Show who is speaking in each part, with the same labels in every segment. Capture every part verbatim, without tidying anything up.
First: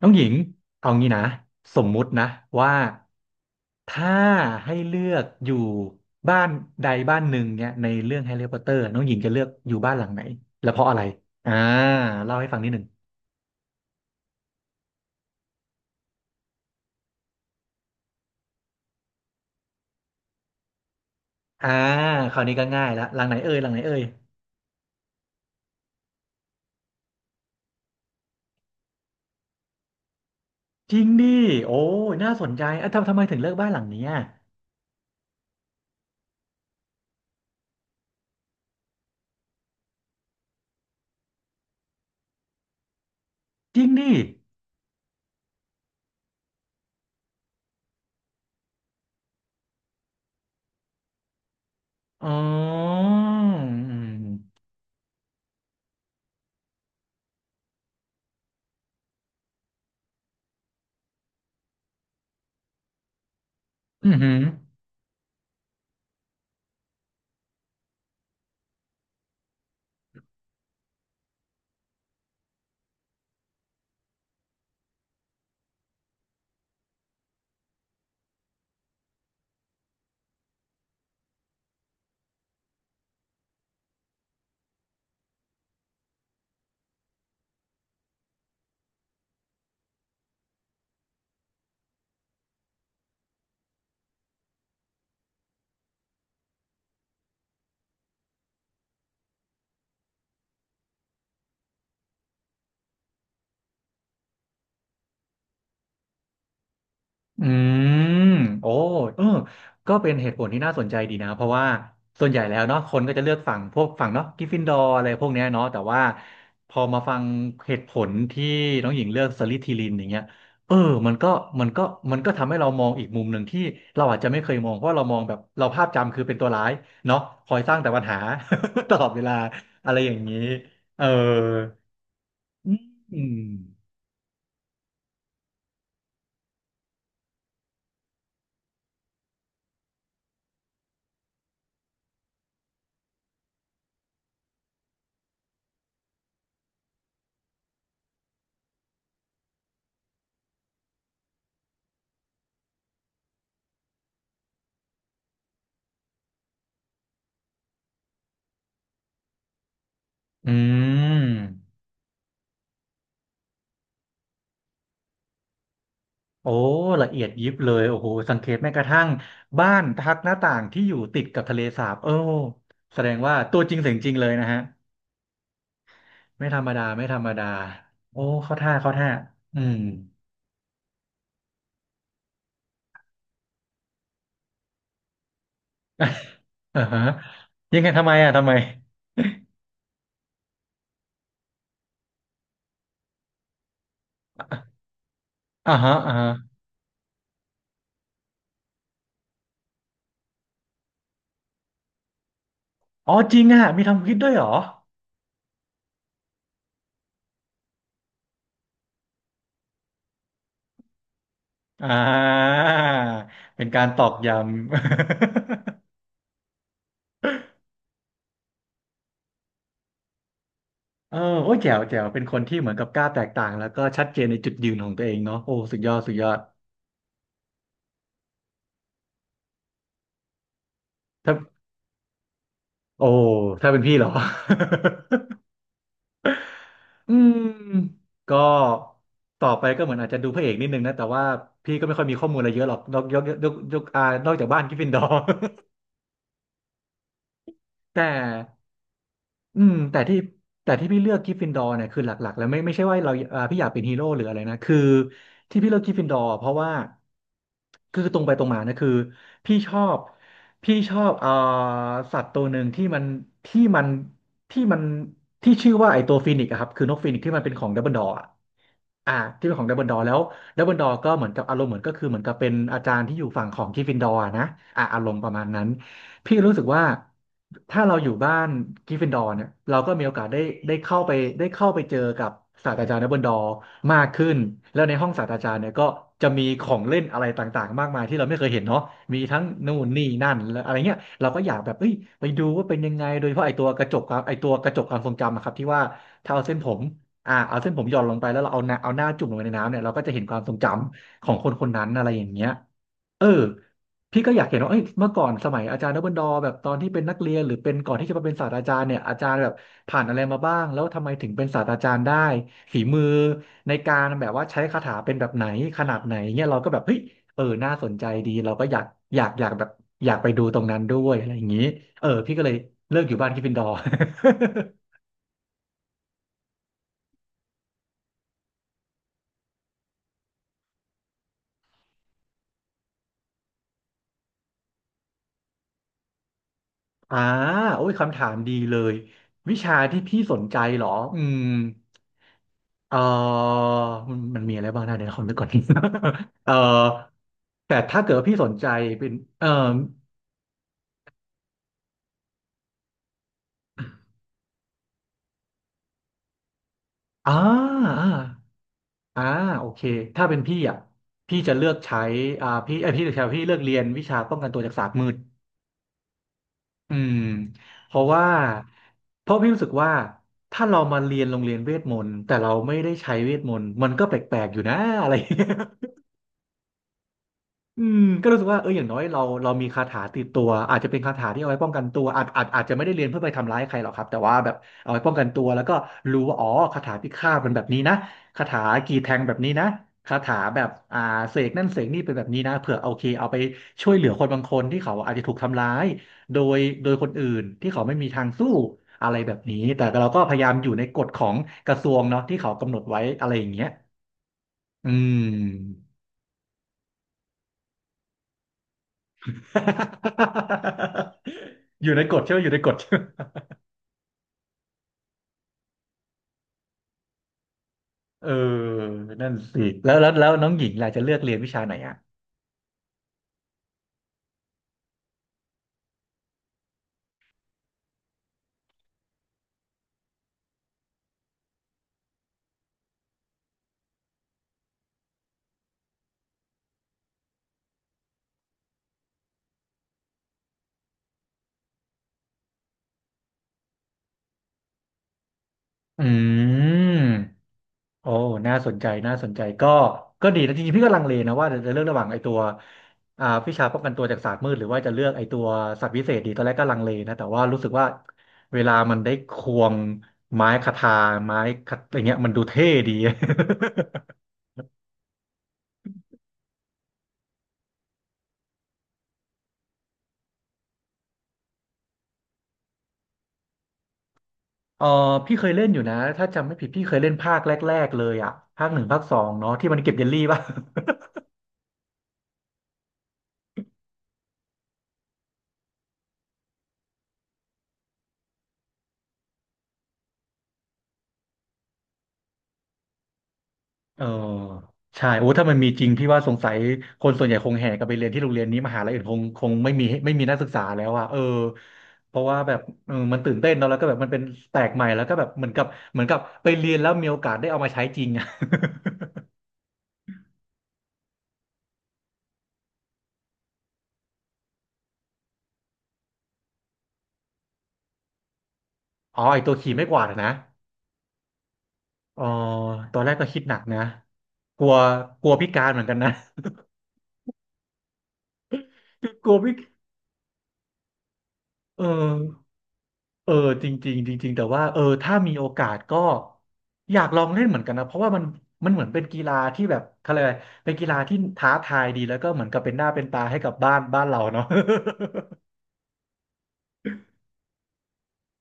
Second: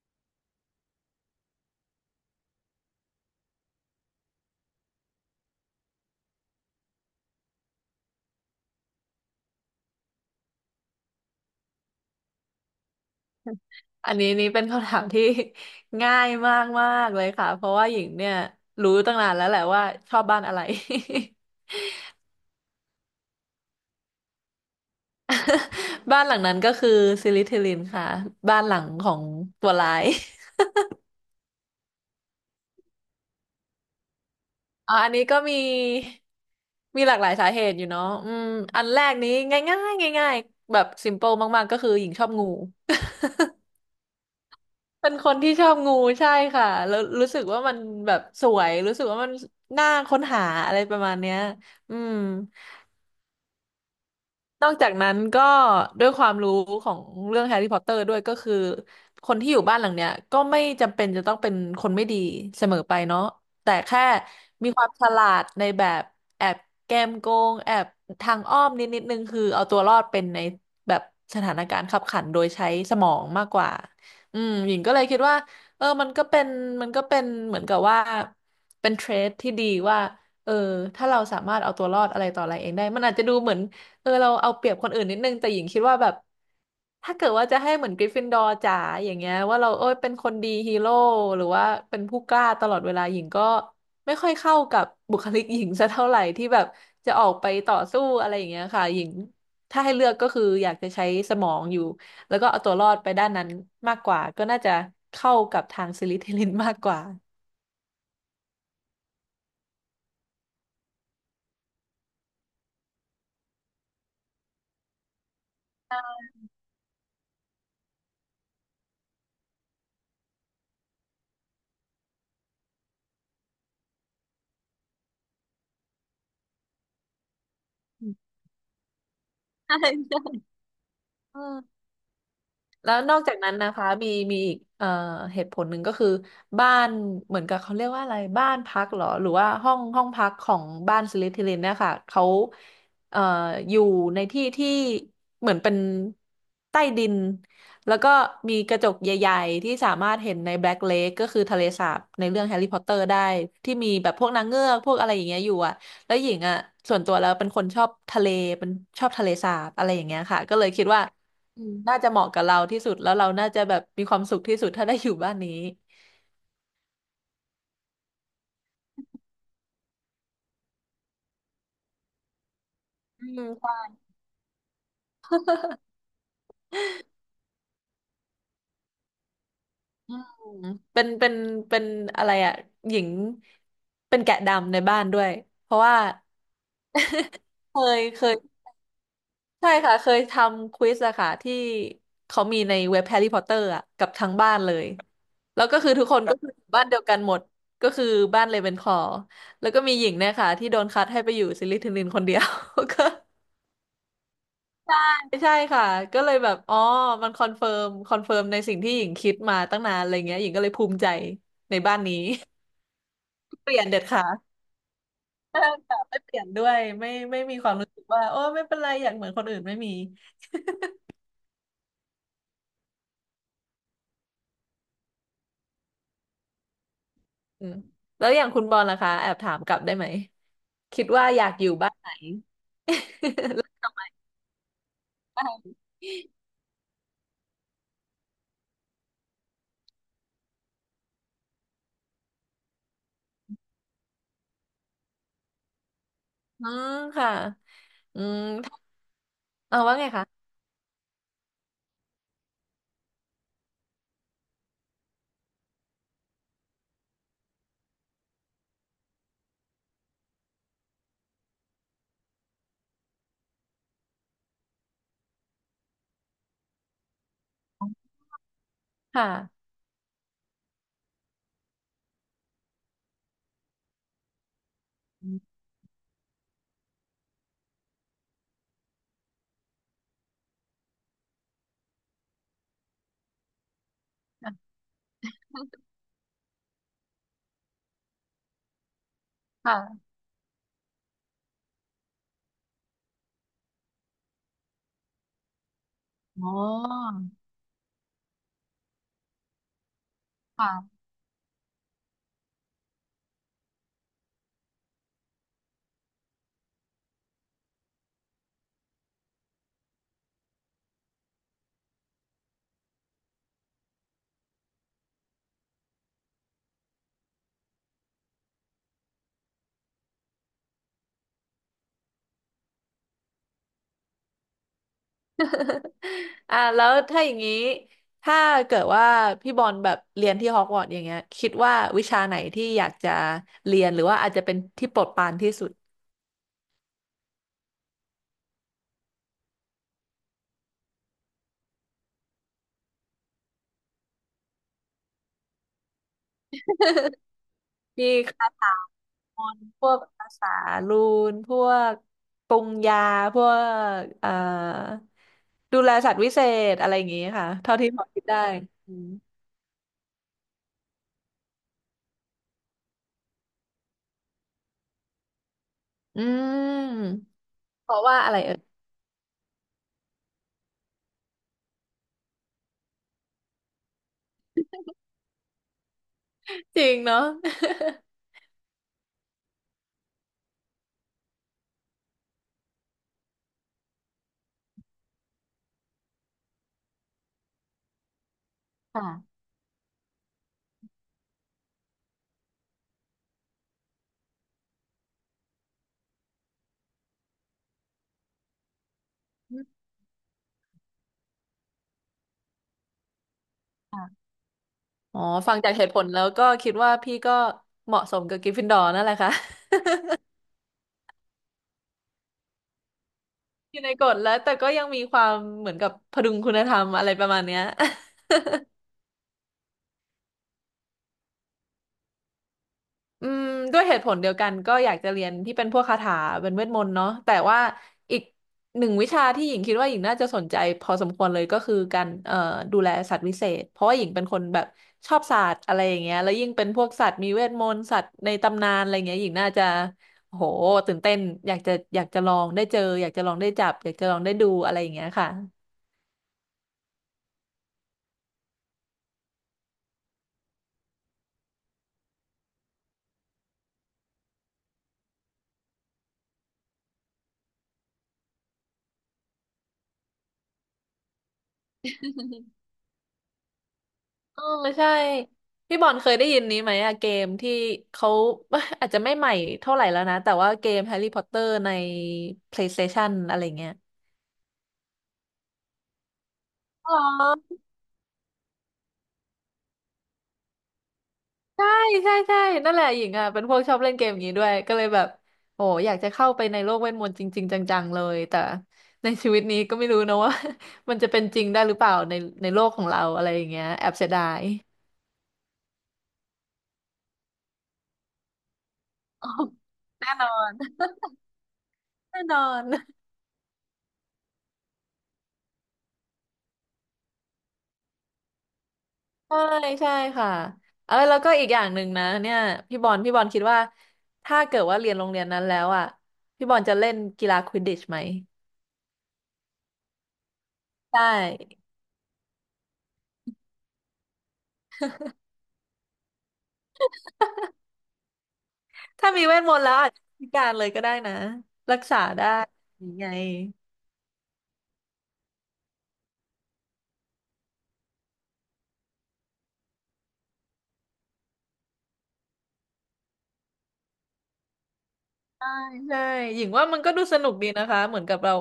Speaker 1: น้องหญิงเอางี้นะสมมุตินะว่าถ้าให้เลือกอยู่บ้านใดบ้านหนึ่งเนี่ยในเรื่องแฮร์รี่พอตเตอร์น้องหญิงจะเลือกอยู่บ้านหลังไหนและเพราะอะไรอ่าเล่าให้ฟังนิดหนึ่ง
Speaker 2: อันนี้นี่เป็นคำถามที่ ง่ายมากมากเลยค่ะเพราะว่าหญิงเนี่ยรู้ตั้งนานแล้วแหละว่าชอบบ้านอะไร
Speaker 1: อ่าคราวนี้ก็ง่ายละหลังไหนเอ่ยหลังไหนเอ่ย
Speaker 2: บ้านหลังนั้นก็คือซิลิทิลินค่ะบ้านหลังของตัวร้าย
Speaker 1: จริงดิโอ้ยน่าสนใจอ่ะทำทำไมถึงเลือกบ้านหลังเนี้ย
Speaker 2: อ๋ออันนี้ก็มีมีหลากหลายสาเหตุอยู่เนาะอืมอันแรกนี้ง่ายง่ายง่ายๆแบบซิมเปิลมากๆก็คือหญิงชอบงู
Speaker 1: จริงดิ
Speaker 2: เป็นคนที่ชอบงูใช่ค่ะแล้วรู้สึกว่ามันแบบสวยรู้สึกว่ามันน่าค้นหาอะไรประมาณเนี้ยอืม
Speaker 1: อ๋ออืม
Speaker 2: นอกจากนั้นก็ด้วยความรู้ของเรื่องแฮร์รี่พอตเตอร์ด้วยก็คือคนที่อยู่บ้านหลังเนี้ยก็ไม่จำเป็นจะต้องเป็นคนไม่ดีเสมอไปเนาะแต่แค่
Speaker 1: อืม
Speaker 2: มีความฉลาดในแบบแอบแกมโกงแอบทางอ้อมนิดนิดนึงคือเอาตัวรอดเป็นในแบบสถานการณ์ขับขันโดยใช้สมองมากกว่าอืมหญิงก็เลยคิดว่าเออมันก็เป็นมันก็เป็นเหมือนกับว่าเป็นเทรดที่ดีว่าเออถ้าเราสามารถเอาตัวรอดอะไรต่ออะไรเองได้มันอาจจะดูเหมือน เออเราเอาเปรียบคนอื่นนิดนึงแต่หญิงคิดว่าแบบถ้าเกิดว่าจะให้เหมือนกริฟฟินดอร์จ๋าอย่างเงี้ยว่าเราเอ้ยเป็นคนดีฮีโร่หรือว่าเป็นผู้กล้าตลอดเวลาหญิงก็ไม่ค่อยเข้ากับบุคลิกหญิงสักเท่าไหร่ที่แบบจะออกไปต่อสู้อะไรอย่างเงี้ยค่ะหญิงถ้าให้เลือกก็คืออยากจะใช้สมองอยู่แล้วก็เอาตัวรอดไปด้านนั้นมากกว่าก็น่าจะเข้ากับทางซิลิเทลินมากกว่า
Speaker 1: อืมโอ้เออก็เป็นเหตุผลที่น่าสนใจดีนะเพราะว่าส่วนใหญ่แล้วเนาะคนก็จะเลือกฝั่งพวกฝั่งเนาะกริฟฟินดอร์อะไรพวกเนี้ยเนาะแต่ว่าพอมาฟังเหตุผลที่น้องหญิงเลือกสลิธีรินอย่างเงี้ยเออมันก็มันก็มันก็ทำให้เรามองอีกมุมหนึ่งที่เราอาจจะไม่เคยมองเพราะเรามองแบบเราภาพจำคือเป็นตัวร้ายเนาะคอยสร้างแต่ปัญ
Speaker 2: อืม
Speaker 1: หา ตลอดเวลา
Speaker 2: ใช่
Speaker 1: อะไรอย่า
Speaker 2: ใช่
Speaker 1: งนี้เออ
Speaker 2: เออ
Speaker 1: อ
Speaker 2: แล้วนอ
Speaker 1: ื
Speaker 2: กจาก
Speaker 1: ม
Speaker 2: นั้นนะคะมีมีอีกเอ่อเหตุผลหนึ่งก็คือบ้านเหมือนกับเขาเรียกว่าอะไรบ้านพักเหรอหรือว่าห้องห้องพักของบ้านสลิธีรินเนี่ยค่ะเขาเอ่ออยู่ในที่ที่เหมือนเป็นใต้ดินแล้วก็มีกระจกใหญ่ๆที่สามารถเห็นในแบล็กเลคก็คือทะเลสาบในเรื่องแฮร์รี่พอตเตอร์ได้ที่มีแบบพวกนางเงือกพวกอะไรอย่างเงี้ยอยู่อะแล้วหญิงอ่ะส่วนตัวแล้วเป็นคนชอบทะเลเป็นชอบทะเลสาบอะไรอย่างเงี้ยค่ะ
Speaker 1: อื
Speaker 2: ก็เลยคิดว่า อืม
Speaker 1: ม
Speaker 2: น่าจะเหมาะกับเราที่สุดแล้วเราน่าจะแบบมีความสุขที่สุดถ้าได้อยู่บ้านนี้
Speaker 1: โอ้ละเอียดยิบเลยโอ้โหสังเกตแม้กระทั่งบ้านทักหน้าต่างที่อยู่ติดกับทะเลสาบโอ้แสดง
Speaker 2: อื
Speaker 1: ว่า
Speaker 2: ม
Speaker 1: ตัว
Speaker 2: ค
Speaker 1: จริ
Speaker 2: วา
Speaker 1: งเสี
Speaker 2: ม
Speaker 1: ยงจริงเลยนะฮะไม่ธรรมดาไม่ธรรมดาโอ้เข้าท่าเข้าท่าอืม
Speaker 2: อืมเป็นเป็นเป็นอะไรอ่ะหญิงเป็นแกะดำในบ้านด้วยเพราะว่า
Speaker 1: อ่าฮะ
Speaker 2: เค
Speaker 1: ยังไง
Speaker 2: ย
Speaker 1: ทำไม
Speaker 2: เค
Speaker 1: อ่ะ
Speaker 2: ย
Speaker 1: ทำไม
Speaker 2: ใช่ค่ะเคยทำควิสอะค่ะที่เขามีในเว็บแฮร์รี่พอตเตอร์อะกับทั้งบ้านเลยแล้ว
Speaker 1: อ่า
Speaker 2: ก็คือ
Speaker 1: ฮะ
Speaker 2: ทุก
Speaker 1: อ่า
Speaker 2: คนก็คือ
Speaker 1: ฮะ
Speaker 2: อยู่บ้านเดียวกันหมดก็คือบ้านเลเวนคลอว์แล้วก็มีหญิงเนี่ยค่ะที่โดนคัดให้ไปอยู่ซิลิทิลินคนเดียว ก็
Speaker 1: อ๋อจริงอ่ะมีทำคลิปด้วยเหรอ
Speaker 2: ไม่ใช่ค่ะก็เลยแบบอ๋อมันคอนเฟิร์มคอนเฟิร์มในสิ่งที่หญิงคิดมาตั้งนานอะไรเงี้ยหญิงก็เลยภูมิใจใน
Speaker 1: อ่า
Speaker 2: บ้านนี้
Speaker 1: เป็น
Speaker 2: เปลี่ย
Speaker 1: กา
Speaker 2: น
Speaker 1: ร
Speaker 2: เด็
Speaker 1: ต
Speaker 2: ด
Speaker 1: อก
Speaker 2: ขาด
Speaker 1: ย้ำ
Speaker 2: ใช่ค่ะไม่เปลี่ยนด้วยไม่ไม่มีความรู้สึกว่าโอ้ไม่เป็นไรอยากเหมือนคนอื่นไม่มี
Speaker 1: เออโอ้ยแจ๋วแจ๋วเป็นคนที่เหมือนกับกล้าแตกต่างแล้วก็ชัดเจนในจุดยืนของตัวเองเนาะโอ้สุดยอดสุดยอด
Speaker 2: อืมแล้วอย่างคุณบอลล่ะคะแอบถามกลับได้ไหมคิดว่า
Speaker 1: ถ้า
Speaker 2: อยากอยู่บ้านไหน
Speaker 1: โอ้ ถ้าเป็นพี่เหรอ อืม ก็ต่อไปก็เหมือนอาจจะดูพระเอกนิดนึงนะ แต่ว่าพี่ก็ไม่ค่อยมีข้อมูลอะไรเยอะหรอก นอกยกยกยกยกอ่านอกจากบ้านกริฟฟินดอร์
Speaker 2: อืมค่ะ
Speaker 1: แต่
Speaker 2: อืม
Speaker 1: อืม
Speaker 2: เอาว่า
Speaker 1: แต่
Speaker 2: ไง
Speaker 1: ที่
Speaker 2: คะ
Speaker 1: แต่ที่พี่เลือกกริฟฟินดอร์เนี่ยคือหลักๆแล้วไม่ไม่ใช่ว่าเราอ่าพี่อยากเป็นฮีโร่หรืออะไรนะคือที่พี่เลือกกริฟฟินดอร์เพราะว่าคือตรงไปตรงมานะคือพี่ชอบพี่ชอบเอ่อสัตว์ตัวหนึ่งที่มันที่มันที่มันที่ชื่อว่าไอตัวฟีนิกซ์อะครับคือนกฟีนิกซ์ที่มันเป็นของดัมเบิลดอร์ อ่าที่เป็นข
Speaker 2: ค่ะ
Speaker 1: องดัมเบิลดอร์แล้วดัมเบิลดอร์ก็เหมือนกับอารมณ์เหมือนก็คือเหมือนกับเป็นอาจารย์ที่อยู่ฝั่งของก r ฟฟินดอร์นะอ่าอารมณ์ป
Speaker 2: อื
Speaker 1: ระมาณ
Speaker 2: ม
Speaker 1: นั้นพี่รู้สึกว่าถ้าเราอยู่บ้านก r ฟฟินดอร์เนี่ยเราก็มีโอกาสได้ได้เข้าไปได้เข้าไปเจอกับศาสตราจารย์ดัมเบิลดอร์มากขึ้น
Speaker 2: ค่ะ
Speaker 1: แล้วในห้องศาสตราจารย์เนี่ยก็จะมีของเล่นอะไรต่างๆมากมายที่เราไม่เคยเห็นเนาะมีทั้งนู่น
Speaker 2: ค่ะ
Speaker 1: นี่นั่นและอะไรเงี้ยเราก็อยากแบบเอ้ยไปดูว่าเป็นยังไงโดยเฉพาะไอตัวกระจกความไอตัวกระจกความทรงจำอะครับที่ว่าถ้าเอา
Speaker 2: อ๋อ
Speaker 1: เส้นผม อ่าเอาเส้นผมหย่อนลงไปแล้วเราเอาหน้าเอาหน้าจุ่มลงไปในน้ำเนี่ยเราก็จะเห็นความทรงจ
Speaker 2: ค่ะ
Speaker 1: ำของคนคนนั้นอะไรอย่างเงี้ยเออพี่ก็อยากเห็นว่าเอ้ยเมื่อก่อนสมัยอาจารย์ดับเบิลดอแบบตอนที่เป็นนักเรียนหรือเป็นก่อนที่จะมาเป็นศาสตราจารย์เนี่ยอาจารย์แบบผ่านอะไรมาบ้างแล้วทำไมถึงเป็นศาสตราจารย์ได้ฝีมือในการแบบว่าใช้คาถาเป็นแบบไหนขนาดไหนเงี้ยเราก็แบบเฮ้ยเออน่าสนใจดีเราก็อยากอยากอยากแบบอยากไปดูตรงนั้นด้วยอะไรอย่างงี้เออพี่ก็เลยเลิกอยู่บ้านกริฟฟินดอร์
Speaker 2: อ่ะแล้วถ้าอย่างนี้ถ้าเกิดว่าพี่บอลแบบเรียนที่ฮอกวอตส์อย่างเงี้ยคิดว่าวิชาไหนที่อยากจะเรียนหรือว่าอาจจะเป็นที่โปรดปรานที่สุด
Speaker 1: อ่าโอ้ยคำถามดีเลยวิชาที่พี่สนใจเหรออืมเออมันมันมีอะไรบ้างนะเดี๋ยวขอนึกก่อน เออแต่ถ้า
Speaker 2: มี
Speaker 1: เกิดว่าพี่ส
Speaker 2: คา
Speaker 1: นใจ
Speaker 2: ถา
Speaker 1: เป็น
Speaker 2: ม
Speaker 1: เออ
Speaker 2: นต์พวกภาษารูนพวกปรุงยาพวกเอ่อดูแลสัตว์วิเศษอะไรอย่างงี้
Speaker 1: อ่า
Speaker 2: ค่ะเท่าที่พ
Speaker 1: อ่
Speaker 2: อคิดได้
Speaker 1: า
Speaker 2: อืม
Speaker 1: อ่าโอเคถ้าเป็นพี่อ่ะพี่จะเลือกใช้อ่าพี่เอยพี่จะใช้พี่เลือกเรียนวิชาป้องกันตัวจากศาสตร์มืด
Speaker 2: อื
Speaker 1: อื
Speaker 2: ม
Speaker 1: ม
Speaker 2: เพ
Speaker 1: เพ
Speaker 2: ราะ
Speaker 1: ราะ
Speaker 2: ว่า
Speaker 1: ว่า
Speaker 2: อะไรเอ่ย
Speaker 1: เพราะพี่รู้สึกว่าถ้าเรามาเรียนโรงเรียนเวทมนต์แต่เราไม่ได้ใช้เวทมนต์มันก็แปลกๆอยู่นะอะไรอย่างเงี้ย
Speaker 2: จริงเนาะ
Speaker 1: อืมก็รู้สึกว่าเอออย่างน้อยเราเรามีคาถาติดตัวอาจจะเป็นคาถาที่เอาไว้ป้องกันตัวอาจอาจอาจจะไม่ได้เรียนเพื่อไปทำร้ายใครหรอกครับแต่ว่าแบบเอาไว้ป้องกันตัวแล้วก็รู้ว่าอ๋อคาถาพิฆาตเป็นแบบนี้นะคาถากี่แท
Speaker 2: ค่ะ
Speaker 1: งแบบนี้นะคาถาแบบอ่าเสกนั่นเสกนี่เป็นแบบนี้นะเผื่อโอเคเอาไปช่วยเหลือคนบางคนที่เขาอาจจะถูกทำร้ายโดยโดยคนอื่นที่เขาไม่มีทางสู้อะไรแบบนี้แต่เราก็พยายามอยู่ในกฎของกระทรวงเนาะที่เขากำหนดไว้อะไรอย่างเงี้ย อื
Speaker 2: อ๋อ
Speaker 1: ม
Speaker 2: ฟังจากเหตุผลแล้วก็คิดว่าพี่ก็เหมาะสมกับกริฟฟินดอร์นั่นแหละค่ะ
Speaker 1: อยู่ในกฎใช่ไหมอยู่ในกฎใช่ไหม
Speaker 2: อยู่ในกฎแล้วแต่ก็ยังมีความเหมือนกับพดุงคุณธรรมอะไรประมาณเนี้ย
Speaker 1: เออนั่นสิแล้วแล้วแล้วน้องหญิงล่ะจะเลือกเรียนวิชาไหนอ่ะ
Speaker 2: อืมด้วยเหตุผลเดียวกันก็อยากจะเรียนที่เป็นพวกคาถาเป็นเวทมนต์เนาะแต่ว่าอีกหนึ่งวิชาที่หญิงคิดว่าหญิงน่าจะสนใจพอสมควรเลยก็คือการเอ่อดูแลสัตว์วิเศษเพราะว่าหญิงเป็นคนแบบชอบสัตว์อะไรอย่างเงี้ยแล้วยิ่งเป็นพวกสัตว์มีเวทมนต์สัตว์ในตำนานอะไรเงี้ยหญิงน่าจะโอ้โหตื่นเต้นอยากจะอยากจะลองได้เจออยากจะลองได้จับอยากจะลองได้ดูอะไรอย่างเงี้ยค่ะ
Speaker 1: อืมโอ้น่าสนใจน่าสนใจก็ก็ดีนะจริงๆพี่ก็ลังเลนะว่าจะเลือกระหว่างไอ้ตัวอ่าวิชาป้องกันตัวจากศาสตร์มืดหรือว่าจะเลือกไอ้ตัวสัตว์วิเศษดีตอนแรกก็ลังเลนะแต่ว่ารู้สึกว่าเวลามันได้ควงไม้คทาไม้คทอะไรเงี้ยมันดูเท่ดี
Speaker 2: เออใช่พี่บอลเคยได้ยินนี้ไหมอะเกมที่เขา อาจจะไม่ใหม่เท่าไหร่แล้วนะแต่ว่าเกมแฮร์รี่พอตเตอร์ใน PlayStation อะไรเงี้ย
Speaker 1: เออพี่เคยเล่นอยู่นะถ้าจำไม่ผิดพี่
Speaker 2: อ๋
Speaker 1: เคยเล่นภาคแร
Speaker 2: อ
Speaker 1: กๆเลยอ่ะภาคหนึ่งภาคสองเนาะที่มันเก็บเยลลี่ป่ะ
Speaker 2: ใช่ใช่ใช่นั่นแหละหญิงอ่ะเป็นพวกชอบเล่นเกมอย่างนี้ด้วยก็เลยแบบโอ้อยากจะเข้าไปในโลกเวทมนต์จริงๆจังๆเลยแต่ในชีวิตนี้ก็ไม่รู้นะว่า มันจะเป็นจริงได้หรือเปล่าในในโลกของเราอะไรอย่างเงี้ยแอบ
Speaker 1: เออ
Speaker 2: เสียดาย
Speaker 1: ใช่โอ้ถ้ามันมีจริงพี่ว่าสงสัยคนส่วนใหญ่คงแห่กันไปเรียนที่โรงเรียนนี้มหาลัยอื่นคง
Speaker 2: อ๋อ
Speaker 1: คงไม่มี
Speaker 2: แน่
Speaker 1: ไม่มี
Speaker 2: นอ
Speaker 1: นักศึก
Speaker 2: น
Speaker 1: ษาแล้วอ่ะเออเพ
Speaker 2: แน่
Speaker 1: ราะ
Speaker 2: น
Speaker 1: ว่า
Speaker 2: อ
Speaker 1: แบบ
Speaker 2: น
Speaker 1: เออมันตื่นเต้นเนาะแล้วก็แบบมันเป็นแปลกใหม่แล้วก็แบบเหมือนกับเหมือนกับไปเรียนแล้วมีโอกาสได้เอามาใช้จริงอ่ะ
Speaker 2: ใช่ใช่ค่ะเออแล้วก็อีกอย่างหนึ่งนะเนี่ยพี่บอลพี่บอลคิดว่าถ้าเกิดว่าเรียนโรงเรียนนั้นแล้วอ่ะพี่บอลจะเล่นกีฬาควิดดิชไหม
Speaker 1: อ๋อไอตัวขี่ไม้กวาดอะนะ
Speaker 2: ใช่
Speaker 1: เอ๋อตอนแรกก็คิดหนักนะกลัวกลัวพิการเหมือนกันนะ คื
Speaker 2: ถ้า
Speaker 1: อ
Speaker 2: มี
Speaker 1: กลั
Speaker 2: เว
Speaker 1: ว
Speaker 2: ทม
Speaker 1: พิ
Speaker 2: นต์แล้วอาจจะพิการเลยก็ได้นะรั
Speaker 1: เอ
Speaker 2: กษาได้
Speaker 1: อ
Speaker 2: ยังไง
Speaker 1: เออจริงๆจริงๆแต่ว่าเออถ้ามีโอกาสก็อยากลองเล่นเหมือนกันนะเพราะว่ามันมันเหมือนเป็นกีฬาที่แบบเขาเรียกอะไรเป็นกีฬาที่ท้าทายดีแล้วก็เหมือนกับเป็นหน้าเป็นตาให้กับบ้านบ้านเราเนาะ
Speaker 2: ใช่ ใช่หญิงว่ามันก็ดูสนุกดีนะคะเหมือนกับเรา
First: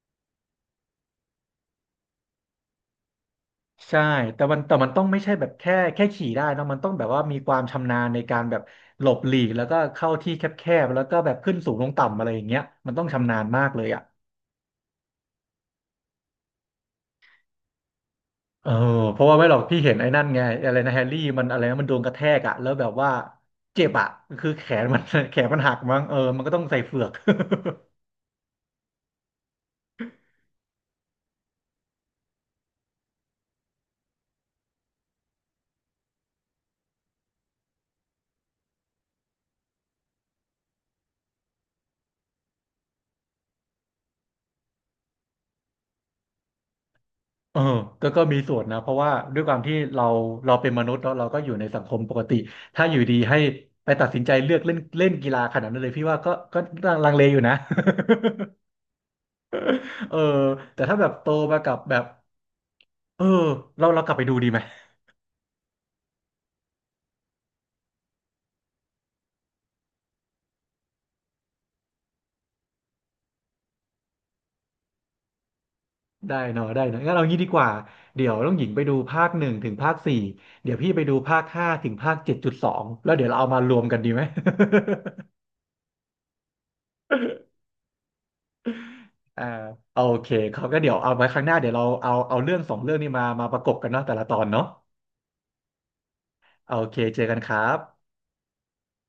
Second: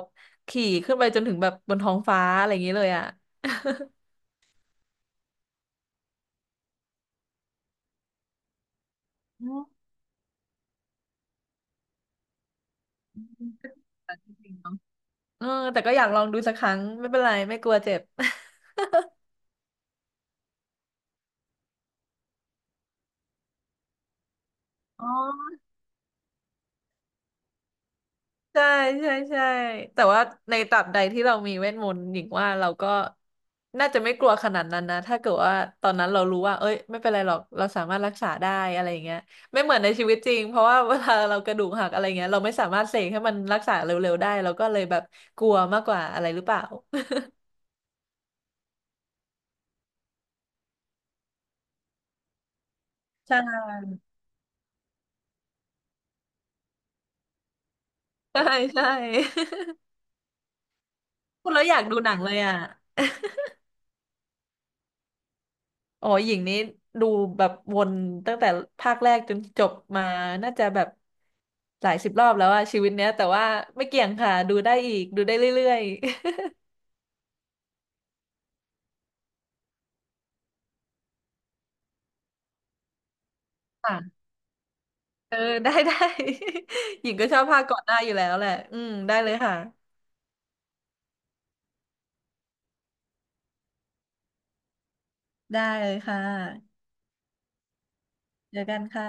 Speaker 2: ขี่ขึ้นไปจนถึงแบบบนท้องฟ้าอะไรอย่างนี้เลยอ่ะ
Speaker 1: ใช่แต่มันแต่มันต้องไม่ใช่แบบแค่แค่ขี่ได้นะมันต้องแบบว่ามีความชำนาญในการแบบหลบหลี
Speaker 2: อื
Speaker 1: กแล้
Speaker 2: ม
Speaker 1: วก็เข้าที่แคบๆแล้วก็แบบขึ้นสูงลงต่ำอะไรอย่างเงี้ยมันต้องชำนาญมากเลยอ่ะ
Speaker 2: จริงๆเนอะเออแต่ก็อยากลองดูสักครั้งไม่เป็นไรไม่กลัวเจ็บ
Speaker 1: เออ เพราะว่าไม่หรอกพี่เห็นไอ้นั่นไงอะไรนะแฮร์รี่มันอะไรนะมันโดนกระแทกอะแล้วแบบว่าเจ็บอะคือแขนมัน
Speaker 2: อ๋
Speaker 1: แขน
Speaker 2: อ
Speaker 1: มันหักมั้งเออมันก็ต้องใส่เฝือก
Speaker 2: ใช่ใช่ใช่แต่ว่าในตราบใดที่เรามีเวทมนต์หญิงว่าเราก็น่าจะไม่กลัวขนาดนั้นนะถ้าเกิดว่าตอนนั้นเรารู้ว่าเอ้ยไม่เป็นไรหรอกเราสามารถรักษาได้อะไรอย่างเงี้ยไม่เหมือนในชีวิตจริงเพราะว่า เวลาเรากระดูกหักอะไรเงี้ยเราไม่สามารถเสกให้มันรักษาเร็วๆได้เราก็เลยแบบกลัวมากกว่าอะไรหรือเปล่า
Speaker 1: เออก็ก็มีส่วนนะเพราะว่าด้วยความที่เราเราเป็นมนุษย์เนาะเราก็อยู่ในสังคมปกติถ้าอยู่ดี
Speaker 2: ใช
Speaker 1: ให้ไป
Speaker 2: ่
Speaker 1: ตัดสินใจเลือกเล่นเล่นกีฬาขนาดนั้นเลยพี่ว่าก็ก็ลังเลอยู่นะ
Speaker 2: ใช่ใช่
Speaker 1: เออแต่ถ้าแบบโต
Speaker 2: พูด
Speaker 1: มา
Speaker 2: แล้ว
Speaker 1: กั
Speaker 2: อ
Speaker 1: บ
Speaker 2: ยาก
Speaker 1: แบ
Speaker 2: ดู
Speaker 1: บ
Speaker 2: หนังเลยอ่ะ
Speaker 1: เออเราเรากลับไปดูดีไหม
Speaker 2: อ๋อหญิงนี้ดูแบบวนตั้งแต่ภาคแรกจนจบมาน่าจะแบบหลายสิบรอบแล้วอะชีวิตเนี้ยแต่ว่าไม่เกี่ยงค่ะดูได้อีกดูได้เรื่อย
Speaker 1: ได้เนาะได้เนาะงั้นเอางี้ดีกว่าเดี๋ยวต้องหญิงไปดูภาคหนึ่งถึงภาคสี่เดี๋ยวพี่ไปดูภาคห้าถึงภาคเจ็ดจุดสองแล้วเดี๋ยวเราเอามารว
Speaker 2: ๆ
Speaker 1: ม
Speaker 2: ค่ะ
Speaker 1: กันดีไหม
Speaker 2: เอ อได้ได้ หญิงก็ชอบภาคก่อนหน้าอยู่แล้วแหละอืมได้เลย
Speaker 1: อ่า
Speaker 2: ค่ะ
Speaker 1: โอเคเขาก็เดี๋ยวเอาไว้ครั้งหน้าเดี๋ยวเราเอาเอาเรื่องสองเรื่องนี้มามาประกบกันเนาะแต่ละตอนเนาะ
Speaker 2: ได้เลยค่ะ
Speaker 1: โอเคเจอกันครับ
Speaker 2: เจอกันค่ะ